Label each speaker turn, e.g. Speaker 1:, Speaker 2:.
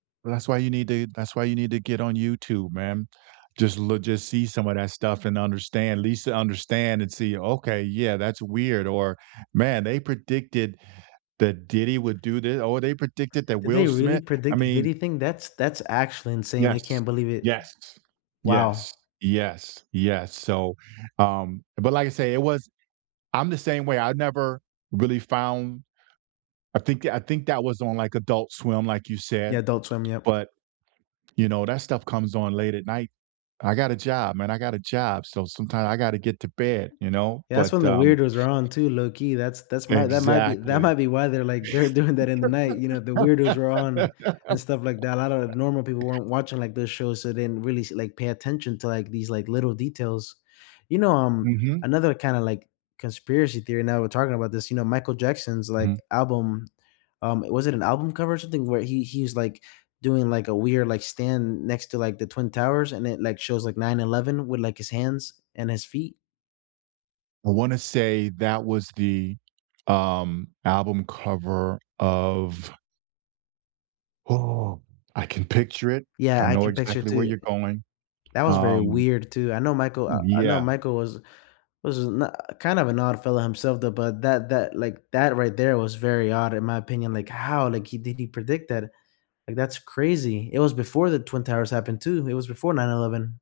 Speaker 1: Well, that's why you need to that's why you need to get on YouTube, man. Just loo just see some of that stuff, and understand least to understand and see, "Okay, yeah, that's weird," or, "Man, they predicted that Diddy would do thi" "Oh, they predicted that
Speaker 2: Did they
Speaker 1: Will
Speaker 2: really
Speaker 1: Smith" I
Speaker 2: predict did
Speaker 1: mean
Speaker 2: he think that's that's actually insane. I
Speaker 1: Yes,
Speaker 2: can't believe it.
Speaker 1: yes,
Speaker 2: Wow.
Speaker 1: yes, yes, yes, so, um, but, like I say, it was I'm the same way, I never really found I think tha I think that was on, like, Adult Swim, like you said
Speaker 2: Yeah, Adult Swim, yep.
Speaker 1: but, you know, that stuff comes on late at night. I got a job, man, I got a job, so, sometimes I gotta get to bed, you know?
Speaker 2: Yeah, that's
Speaker 1: But,
Speaker 2: when the
Speaker 1: um
Speaker 2: weirdos are on, too, low key, that's that's my that might be that
Speaker 1: Exactly.
Speaker 2: might be why they're, like, they're doing that in the night, you know, the weirdos were on, and stuff like that, a lotta normal people weren't watching, like, this show, so they didn't really see like, pay attention to, like, these, like, little details. You know, um,
Speaker 1: Mhm.
Speaker 2: another kinda, like, conspiracy theory, now we're talking about this, you know, Michael Jackson's, like,
Speaker 1: Mhm.
Speaker 2: album, um was it an album cover, or something, where he he's, like, doing, like, a weird, like, stand next to, like, the Twin Towers, and it, like, shows, like, 9/11 with, like, his hands, and his feet?
Speaker 1: I wanna say that was the, um, album cover of Oh, I can picture it, I
Speaker 2: Yeah, I
Speaker 1: know
Speaker 2: can picture it,
Speaker 1: exactly where
Speaker 2: too
Speaker 1: you're going,
Speaker 2: that was very
Speaker 1: um
Speaker 2: weird, too. I know Michael I I know
Speaker 1: Yeah.
Speaker 2: Michael was was no kind of an odd fellow himself, though, but that that like, that right there was very odd, in my opinion, like, how, like, he did he predict that? Like, that's crazy. It was before the Twin Towers happened, too, it was before 9/11.